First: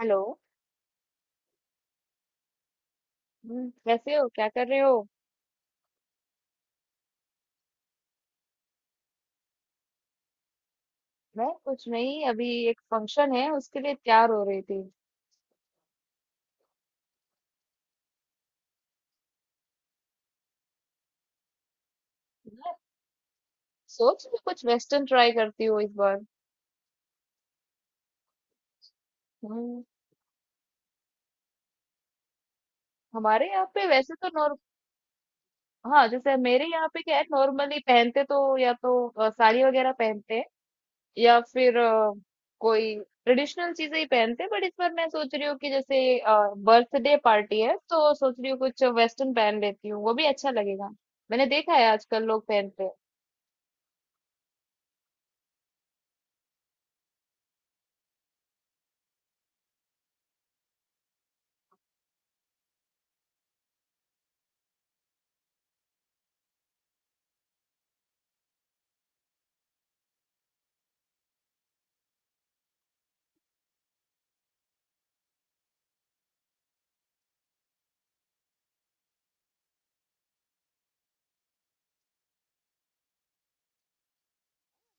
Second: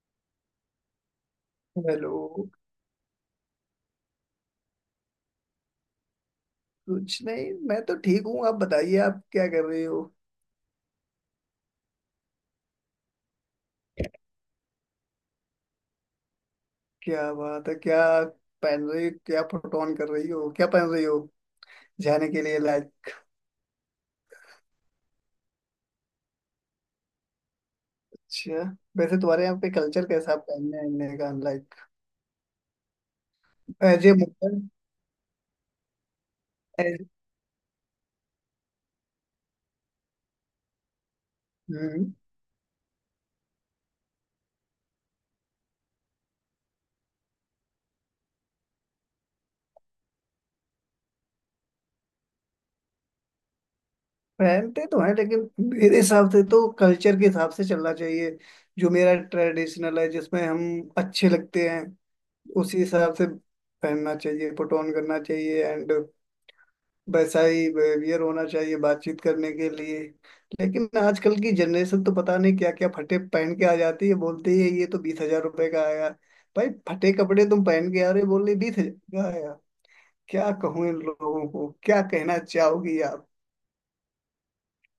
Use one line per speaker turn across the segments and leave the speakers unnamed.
Hello.
Hello.
कैसे हो, क्या कर रहे हो?
कुछ नहीं, मैं तो ठीक हूँ। आप बताइए, आप क्या कर रही हो?
मैं कुछ नहीं, अभी एक फंक्शन है, उसके लिए तैयार हो रही थी।
क्या बात है? क्या पहन रही हो? क्या फोटो ऑन कर रही हो? क्या पहन रही हो जाने के लिए?
मैं
लाइक,
सोच रही कुछ वेस्टर्न ट्राई करती हूँ इस बार।
अच्छा। वैसे तुम्हारे यहाँ पे
हम्म
कल्चर कैसा है पहनने ओढ़ने का? लाइक
हमारे यहाँ पे
एज ए
वैसे तो
मुगल।
नॉर्म। हाँ, जैसे मेरे यहाँ पे
as-
क्या है, नॉर्मली पहनते तो या तो साड़ी वगैरह पहनते हैं, या फिर
हम्म,
कोई ट्रेडिशनल चीजें ही पहनते हैं। बट इस बार मैं सोच रही हूँ कि जैसे बर्थडे पार्टी है, तो सोच रही हूँ कुछ वेस्टर्न पहन लेती हूँ, वो भी अच्छा लगेगा। मैंने देखा है आजकल लोग पहनते हैं।
पहनते तो हैं लेकिन मेरे हिसाब से तो कल्चर के हिसाब से चलना चाहिए। जो मेरा ट्रेडिशनल है जिसमें हम अच्छे लगते हैं, उसी हिसाब से पहनना चाहिए, फोटो ऑन करना चाहिए एंड वैसा ही बिहेवियर होना चाहिए बातचीत करने के लिए। लेकिन आजकल की जनरेशन तो पता नहीं क्या क्या फटे पहन के आ जाती है, बोलती है ये तो 20,000 रुपए का आया। भाई, फटे कपड़े तुम पहन के आ रहे हो, बोल रहे 20,000 का आया। क्या कहूँ इन लोगों को? क्या कहना चाहोगी आप?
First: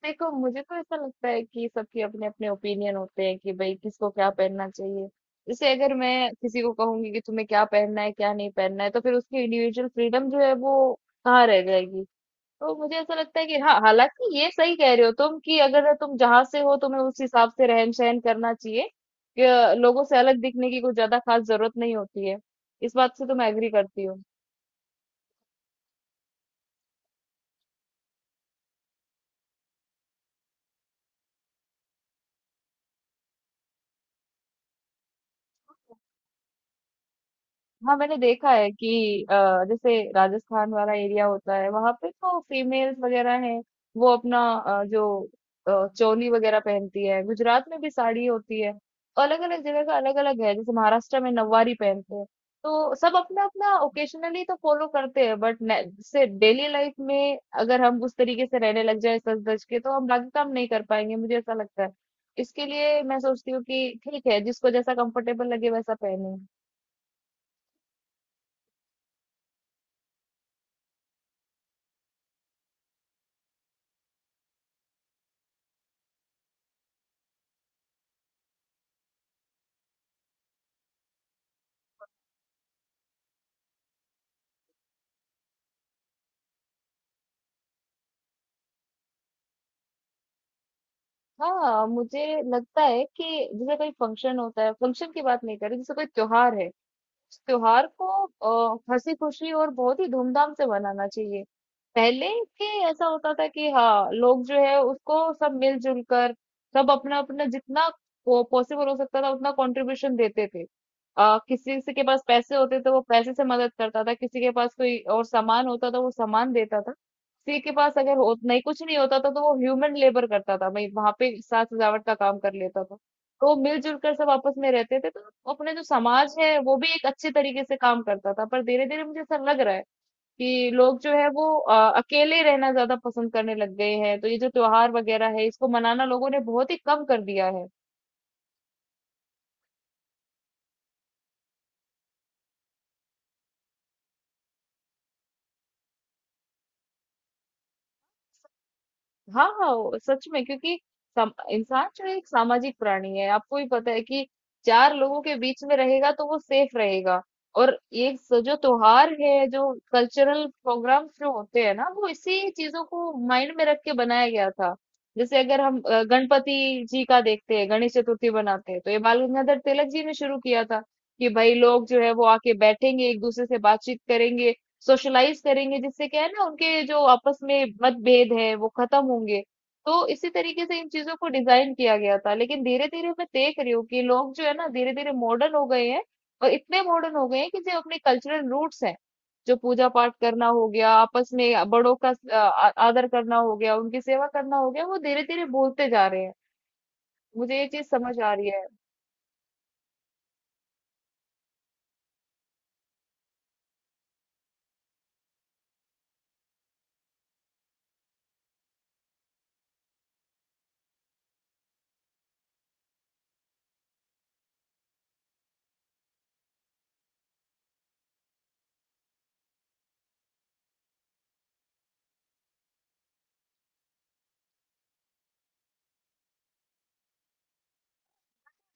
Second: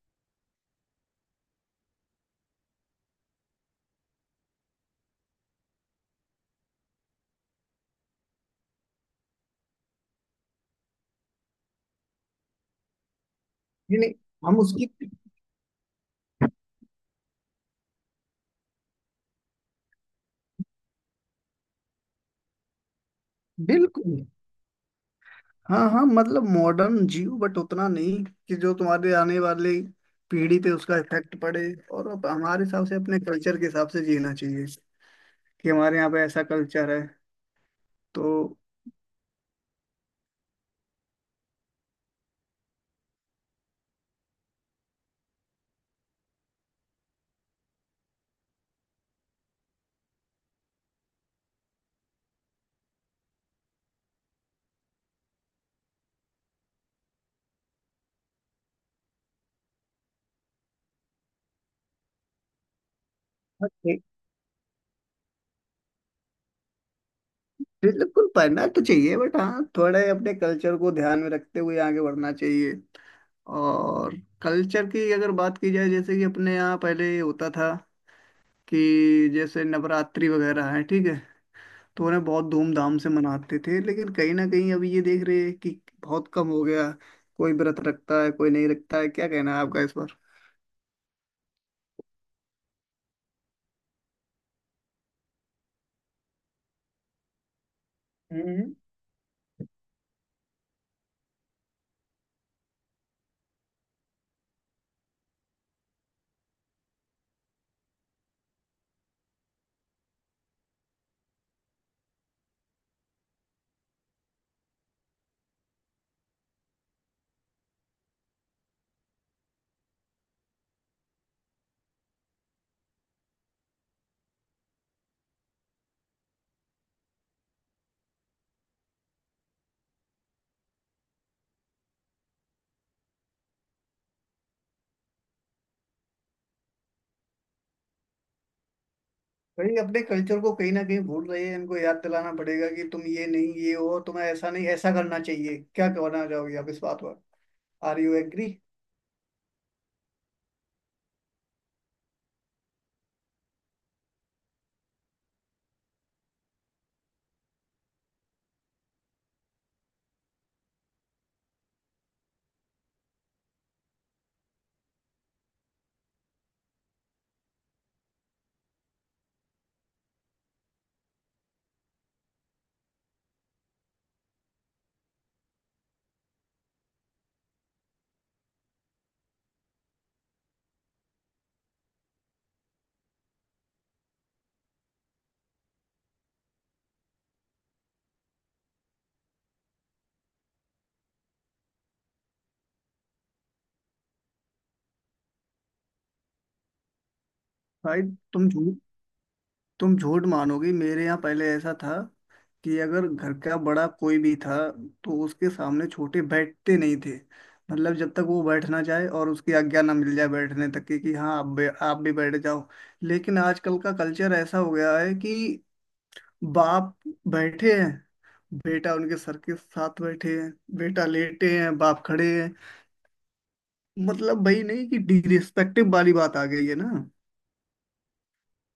देखो मुझे तो ऐसा लगता है कि सबके अपने अपने ओपिनियन होते हैं कि भाई किसको क्या पहनना चाहिए। जैसे अगर मैं किसी को कहूंगी कि तुम्हें क्या पहनना है क्या नहीं पहनना है, तो फिर उसकी इंडिविजुअल फ्रीडम जो है वो कहाँ रह जाएगी? तो मुझे ऐसा लगता है कि हाँ,
ये नहीं,
हालांकि ये
हम
सही
उसकी।
कह रहे हो तुम कि अगर तुम जहां से हो, तुम्हें उस हिसाब से रहन सहन करना चाहिए, कि लोगों से अलग दिखने की कुछ ज्यादा खास जरूरत नहीं होती है। इस बात से तो मैं एग्री करती
बिल्कुल।
हूँ।
हाँ हाँ, मतलब मॉडर्न जियो बट उतना नहीं कि जो तुम्हारे आने वाले पीढ़ी पे उसका इफेक्ट पड़े। और अब हमारे हिसाब से अपने कल्चर के हिसाब से जीना चाहिए, कि हमारे यहाँ पे ऐसा कल्चर है।
हाँ, मैंने
तो
देखा है कि अ, जैसे राजस्थान वाला एरिया होता है, वहां पे तो फीमेल्स वगैरह हैं, वो अपना जो चोली वगैरह पहनती है। गुजरात में भी साड़ी होती है। अलग अलग जगह का अलग अलग है, जैसे महाराष्ट्र में नववारी पहनते हैं। तो सब अपना अपना ओकेशनली तो फॉलो करते हैं, बट जैसे डेली लाइफ में अगर हम उस तरीके से रहने लग जाए सज धज के, तो हम बाकी काम नहीं कर पाएंगे, मुझे ऐसा लगता है। इसके लिए मैं सोचती हूँ
हाँ,
कि
ठीक-
ठीक है, जिसको जैसा कंफर्टेबल लगे वैसा पहने।
बिल्कुल पढ़ना तो चाहिए बट हाँ, थोड़े अपने कल्चर को ध्यान में रखते हुए आगे बढ़ना चाहिए। और कल्चर की अगर बात की जाए, जैसे कि अपने यहाँ पहले ये होता था कि जैसे नवरात्रि वगैरह है, ठीक है, तो उन्हें बहुत धूमधाम से मनाते थे, लेकिन कहीं ना कहीं अभी ये देख रहे हैं कि बहुत कम हो गया। कोई व्रत रखता है कोई नहीं रखता है। क्या कहना है आपका इस पर?
हाँ, मुझे लगता है कि जैसे कोई फंक्शन होता है, फंक्शन की बात नहीं कर रही, जैसे कोई त्योहार है, उस त्योहार को
हम्म।
हँसी-खुशी और बहुत ही धूमधाम से मनाना चाहिए। पहले के ऐसा होता था कि हाँ, लोग जो है उसको सब मिल-जुल कर, सब अपना-अपना जितना पो पॉसिबल हो सकता था उतना कॉन्ट्रिब्यूशन देते थे। किसी से के पास पैसे होते थे वो पैसे से मदद करता था, किसी के पास कोई और सामान होता था वो सामान देता था। किसी के पास अगर हो नहीं कुछ नहीं होता था तो वो ह्यूमन लेबर करता था, भई वहाँ पे साज-सजावट का काम कर लेता था। तो मिलजुल कर सब आपस में रहते थे, तो अपने जो समाज है वो भी एक अच्छे तरीके से काम करता था, पर धीरे धीरे मुझे ऐसा लग रहा है कि लोग जो है वो अकेले रहना ज्यादा पसंद करने लग गए हैं, तो ये जो त्योहार वगैरह है इसको मनाना लोगों ने बहुत ही कम कर दिया है।
भाई अपने कल्चर को कहीं ना कहीं भूल रही है, इनको याद दिलाना पड़ेगा कि तुम ये नहीं, ये हो, तुम्हें ऐसा नहीं ऐसा करना चाहिए। क्या कहना चाहोगी आप इस बात पर? Are you agree?
हाँ, हाँ, वो सच में, क्योंकि सम इंसान जो है एक सामाजिक प्राणी है। आपको भी पता है कि 4 लोगों के बीच में रहेगा तो वो सेफ रहेगा। और ये स जो त्योहार है, जो कल्चरल प्रोग्राम्स जो होते हैं ना, वो इसी चीज़ों को माइंड में रख के बनाया गया था। जैसे अगर हम गणपति जी का देखते हैं, गणेश चतुर्थी बनाते हैं, तो ये बाल गंगाधर तिलक जी ने शुरू किया था कि भाई लोग जो है वो आके बैठेंगे, एक-दूसरे से बातचीत करेंगे, सोशलाइज करेंगे, जिससे क्या है ना उनके जो आपस में मतभेद है वो खत्म होंगे। तो इसी तरीके से इन चीजों को डिजाइन किया गया था, लेकिन धीरे धीरे मैं देख रही हूँ कि लोग जो है ना धीरे धीरे मॉडर्न हो गए हैं। और इतने मॉडर्न हो गए हैं कि जो अपने कल्चरल रूट्स हैं, जो पूजा पाठ करना हो गया, आपस में बड़ों का आदर करना हो गया, उनकी सेवा करना हो गया, वो धीरे धीरे भूलते जा रहे हैं। मुझे ये चीज
भाई
समझ आ
तुम
रही है।
झूठ तुम झूठ मानोगी, मेरे यहाँ पहले ऐसा था कि अगर घर का बड़ा कोई भी था तो उसके सामने छोटे बैठते नहीं थे। मतलब जब तक वो बैठ ना जाए और उसकी आज्ञा ना मिल जाए बैठने तक की, कि हाँ आप भी बैठ जाओ। लेकिन आजकल का कल्चर ऐसा हो गया है कि बाप बैठे हैं, बेटा उनके सर के साथ बैठे हैं, बेटा लेटे हैं बाप खड़े हैं। मतलब भाई, नहीं कि डिरिस्पेक्टिव वाली बात आ गई है ना?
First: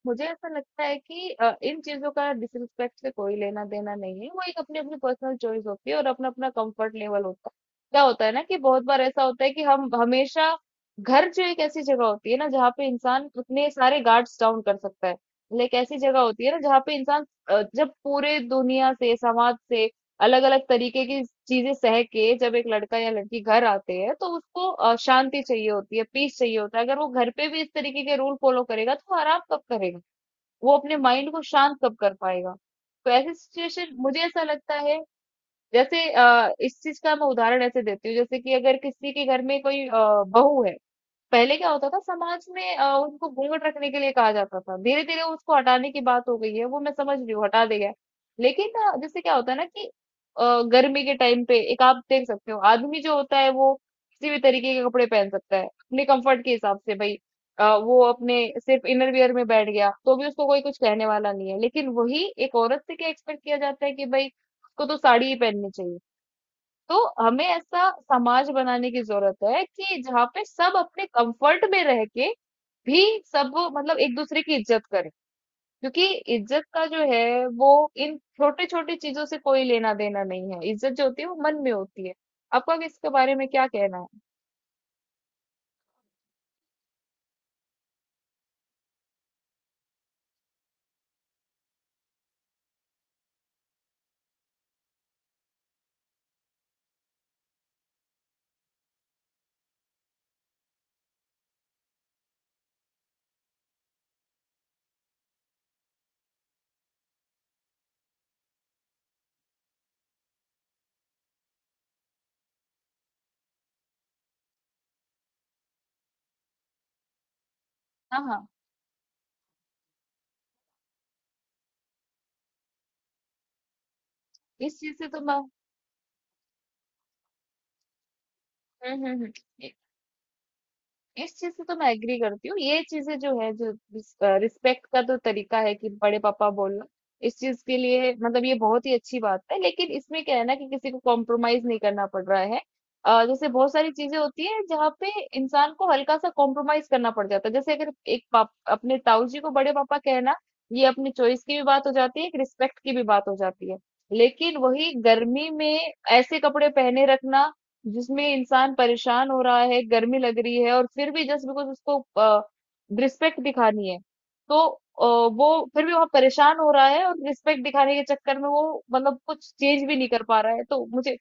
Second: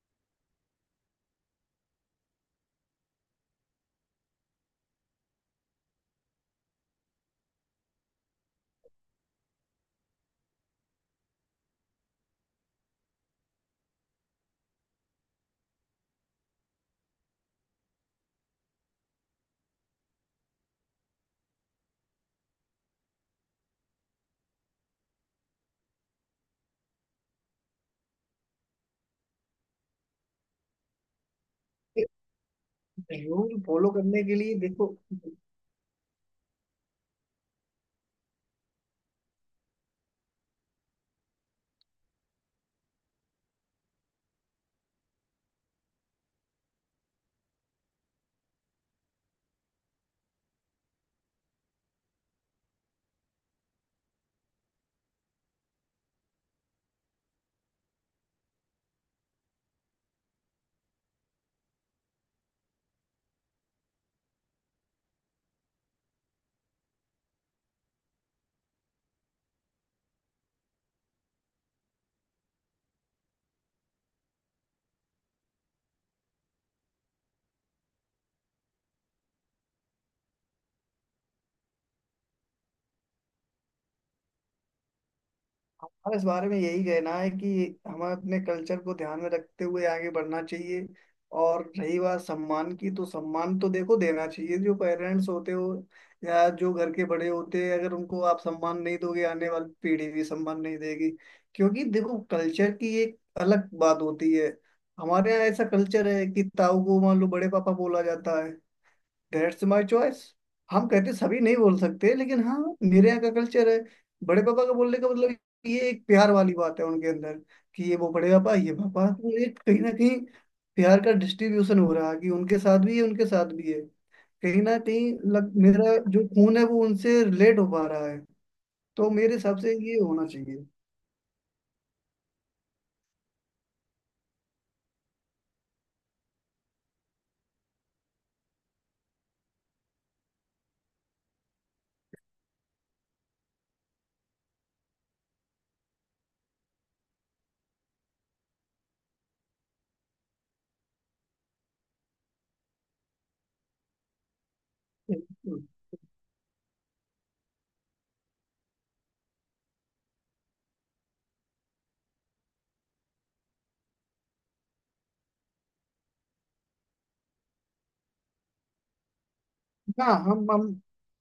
मुझे ऐसा लगता है कि इन चीजों का डिसरिस्पेक्ट से कोई लेना देना नहीं है, वो एक अपनी अपनी पर्सनल चॉइस होती है और अपना अपना कंफर्ट लेवल होता है। क्या होता है ना कि बहुत बार ऐसा होता है कि हम हमेशा घर जो एक ऐसी जगह होती है ना जहाँ पे इंसान अपने सारे गार्ड्स डाउन कर सकता है, मतलब एक ऐसी जगह होती है ना जहाँ पे इंसान जब पूरे दुनिया से समाज से अलग अलग तरीके की चीजें सह के जब एक लड़का या लड़की घर आते हैं, तो उसको शांति चाहिए होती है, पीस चाहिए होता है। अगर वो घर पे भी इस तरीके के रूल फॉलो करेगा तो वो आराम कब करेगा? वो अपने माइंड को शांत कब कर पाएगा? तो ऐसी
रूल फॉलो
सिचुएशन, मुझे
करने के
ऐसा
लिए
लगता
देखो,
है। जैसे इस चीज का मैं उदाहरण ऐसे देती हूँ, जैसे कि अगर किसी के घर में कोई बहू है। पहले क्या होता था समाज में, उनको घूंघट रखने के लिए कहा जाता था, धीरे धीरे उसको हटाने की बात हो गई है, वो मैं समझ रही हूँ हटा देगा। लेकिन जैसे क्या होता है ना कि गर्मी के टाइम पे एक आप देख सकते हो आदमी जो होता है वो किसी भी तरीके के कपड़े पहन सकता है अपने कंफर्ट के हिसाब से भाई। वो अपने सिर्फ इनर वियर में बैठ गया तो भी उसको कोई कुछ कहने वाला नहीं है, लेकिन वही एक औरत से क्या एक्सपेक्ट किया जाता है कि भाई उसको तो साड़ी ही पहननी चाहिए। तो हमें ऐसा समाज बनाने की जरूरत है कि जहाँ पे सब अपने कंफर्ट में रह के भी सब मतलब एक दूसरे की इज्जत करें। क्योंकि इज्जत का जो है वो इन छोटे छोटे चीजों से कोई लेना देना नहीं है, इज्जत जो होती है वो मन में होती है। आपका इसके बारे में क्या कहना है?
हमारा इस बारे में यही कहना है कि हमें अपने कल्चर को ध्यान में रखते हुए आगे बढ़ना चाहिए। और रही बात सम्मान की, तो सम्मान तो देखो देना चाहिए। जो पेरेंट्स होते हो या जो घर के बड़े होते हैं, अगर उनको आप सम्मान नहीं दोगे आने वाली पीढ़ी भी सम्मान नहीं देगी। क्योंकि देखो, कल्चर की एक अलग बात होती है। हमारे यहाँ ऐसा कल्चर है कि ताऊ को मान लो बड़े पापा बोला जाता है। That's my choice. हम कहते सभी नहीं बोल सकते, लेकिन हाँ, मेरे यहाँ का कल्चर है। बड़े पापा का बोलने का मतलब, ये एक प्यार वाली बात है उनके अंदर कि ये वो
हाँ,
बड़े
हाँ,
पापा, ये पापा, तो एक कहीं ना कहीं प्यार का डिस्ट्रीब्यूशन हो रहा है, कि उनके साथ भी है उनके साथ भी है। कहीं ना
इस चीज से
कहीं
तो मैं,
लग मेरा जो खून है वो उनसे रिलेट हो पा रहा है।
हम्म
तो
हम्म
मेरे हिसाब
हम्म।
से ये होना चाहिए।
इस चीज से तो मैं एग्री करती हूँ। ये चीजें जो है, जो रिस्पेक्ट का तो तरीका है कि बड़े पापा बोलना, इस चीज के लिए मतलब ये बहुत ही अच्छी बात है, लेकिन इसमें क्या है ना कि किसी को कॉम्प्रोमाइज नहीं करना पड़ रहा है। जैसे बहुत सारी चीजें होती है जहाँ पे इंसान को हल्का सा कॉम्प्रोमाइज करना पड़ जाता है, जैसे अगर एक पाप अपने ताऊ जी को बड़े पापा कहना, ये अपनी चॉइस की भी बात हो जाती है, एक रिस्पेक्ट की भी बात हो जाती है। लेकिन वही गर्मी में ऐसे कपड़े पहने रखना जिसमें इंसान परेशान हो रहा है, गर्मी लग रही है, और फिर भी जस्ट बिकॉज उसको रिस्पेक्ट दिखानी है, तो वो फिर भी वहां परेशान हो रहा है, और रिस्पेक्ट दिखाने के चक्कर में वो मतलब कुछ चेंज भी नहीं
हाँ
कर पा
हम
रहा है।
हम।
तो मुझे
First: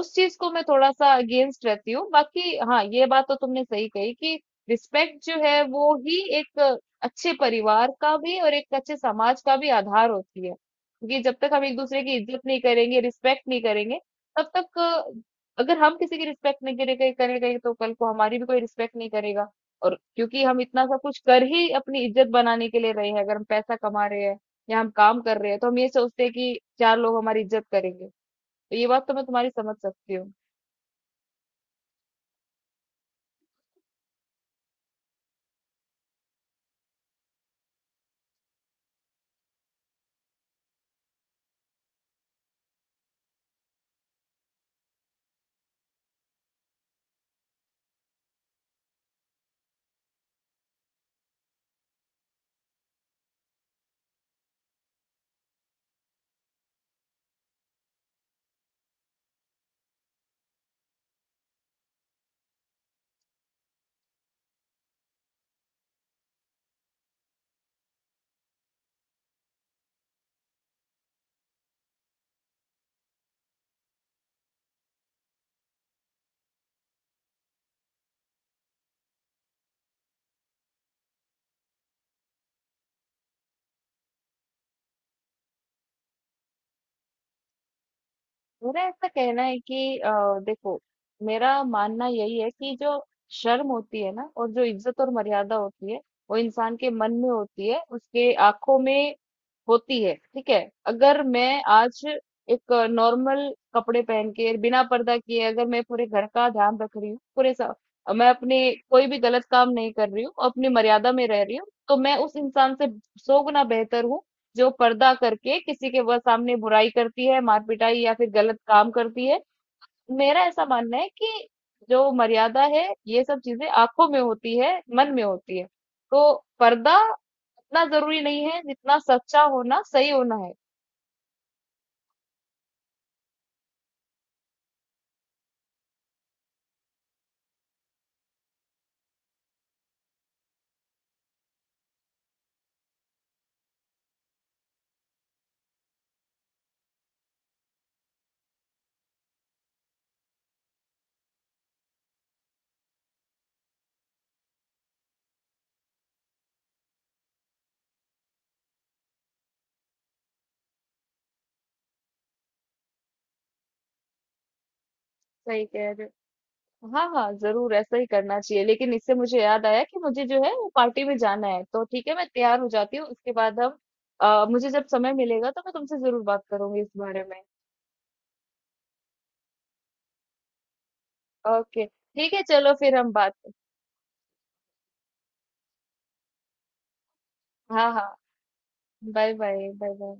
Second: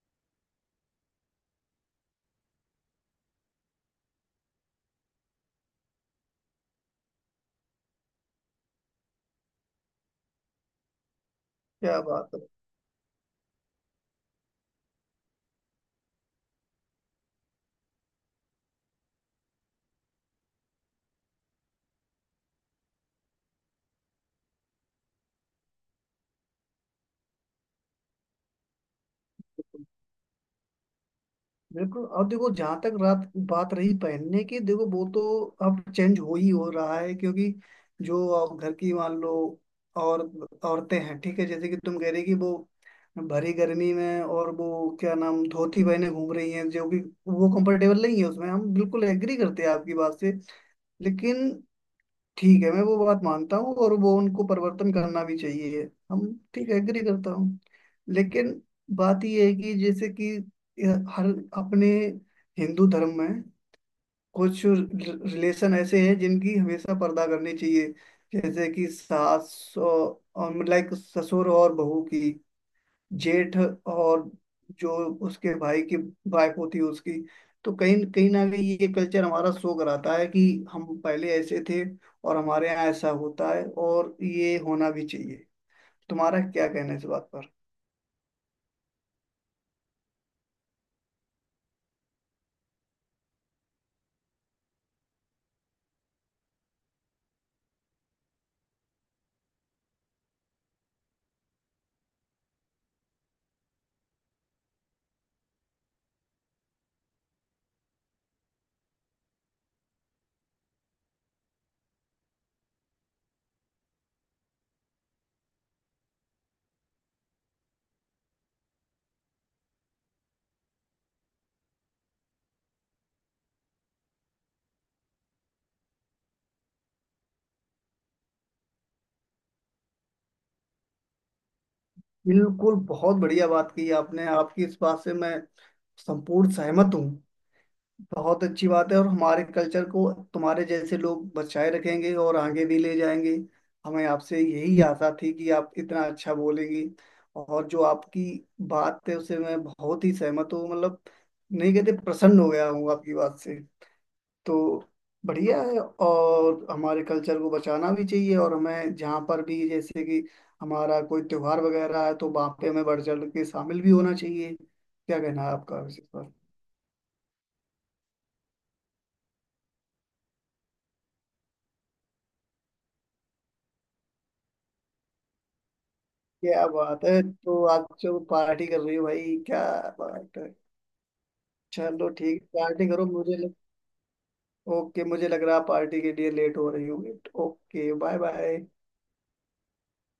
उस चीज को मैं थोड़ा सा अगेंस्ट रहती हूँ, बाकी हाँ, ये बात तो तुमने सही कही कि रिस्पेक्ट जो है वो ही एक अच्छे परिवार का भी और एक अच्छे समाज का भी आधार होती है। क्योंकि जब तक हम एक
क्या
दूसरे की इज्जत
बात
नहीं करेंगे, रिस्पेक्ट नहीं करेंगे, तब तक अगर हम किसी की रिस्पेक्ट नहीं करेंगे करेंगे तो कल को हमारी भी कोई रिस्पेक्ट नहीं करेगा। और क्योंकि हम इतना सब कुछ कर ही अपनी इज्जत बनाने के लिए रहे हैं, अगर हम पैसा कमा रहे हैं या हम काम कर रहे हैं, तो हम ये सोचते हैं कि चार लोग हमारी इज्जत करेंगे। तो ये बात तो मैं तुम्हारी समझ
है।
सकती हूँ।
बिल्कुल, अब देखो जहां तक रात बात रही पहनने की, देखो वो तो अब चेंज हो ही हो रहा है, क्योंकि जो अब घर की मान लो और औरतें हैं, ठीक है, जैसे कि तुम कह रही कि वो भरी गर्मी में और वो क्या नाम धोती पहने घूम रही हैं जो कि वो कंफर्टेबल नहीं है, उसमें हम बिल्कुल एग्री करते हैं आपकी बात से। लेकिन ठीक है, मैं वो बात मानता हूँ और वो उनको परिवर्तन करना भी चाहिए। हम ठीक है एग्री करता हूँ। लेकिन बात ये है कि जैसे कि यह हर अपने हिंदू धर्म में कुछ रिलेशन ऐसे हैं जिनकी हमेशा पर्दा करनी चाहिए, जैसे कि सास लाइक ससुर और बहू की, जेठ और जो उसके भाई की वाइफ होती है उसकी। तो कहीं कहीं ना कहीं ये कल्चर हमारा शो कराता है कि हम पहले ऐसे थे और हमारे यहाँ ऐसा होता है और ये होना भी चाहिए। तुम्हारा क्या कहना है इस बात पर?
मेरा ऐसा कहना है कि देखो, मेरा मानना यही है कि जो शर्म होती है ना और जो इज्जत और मर्यादा होती है, वो इंसान के मन में होती है, उसके आंखों में होती है, ठीक है। अगर मैं आज एक नॉर्मल कपड़े पहन के बिना पर्दा किए अगर मैं पूरे घर का ध्यान रख रही हूँ, मैं अपने कोई भी गलत काम नहीं कर रही हूँ, अपनी मर्यादा में रह रही हूँ, तो मैं उस इंसान से 100 गुना बेहतर हूँ जो पर्दा करके किसी के वह सामने बुराई करती है, मार पिटाई या फिर गलत काम करती है। मेरा ऐसा मानना है कि जो मर्यादा है ये सब चीजें आंखों में होती है, मन में होती है। तो पर्दा उतना जरूरी नहीं है जितना सच्चा होना सही होना है।
बिल्कुल, बहुत बढ़िया बात की आपने। आपकी इस बात से मैं संपूर्ण सहमत हूँ। बहुत अच्छी बात है और हमारे कल्चर को तुम्हारे जैसे लोग बचाए रखेंगे और आगे भी ले जाएंगे। हमें आपसे यही आशा थी कि आप इतना अच्छा बोलेंगी। और जो आपकी बात है उसे मैं बहुत ही सहमत हूँ, मतलब नहीं कहते प्रसन्न हो गया हूँ आपकी बात से। तो बढ़िया है, और हमारे कल्चर को बचाना भी चाहिए और हमें जहाँ पर भी, जैसे कि हमारा कोई त्योहार वगैरह है, तो वहाँ पे हमें बढ़ चढ़ के शामिल भी होना चाहिए। क्या कहना है
सही
आपका
कह
इस
रहे
पर?
हो। हाँ, हाँ, जरूर ऐसा ही करना चाहिए, लेकिन इससे मुझे याद आया कि मुझे जो है वो पार्टी में जाना है, तो ठीक है मैं तैयार हो जाती हूँ, उसके बाद हम, मुझे जब समय मिलेगा तो मैं तुमसे जरूर बात
क्या
करूंगी इस
बात है,
बारे में।
तो आप जो पार्टी कर रही हो, भाई क्या बात है।
ओके,
चलो
ठीक है,
ठीक है,
चलो
पार्टी
फिर
करो।
हम बात।
ओके, मुझे लग रहा है पार्टी के लिए लेट हो रही होगी।
हाँ,
ओके,
हाँ,
bye bye.
Bye bye bye bye.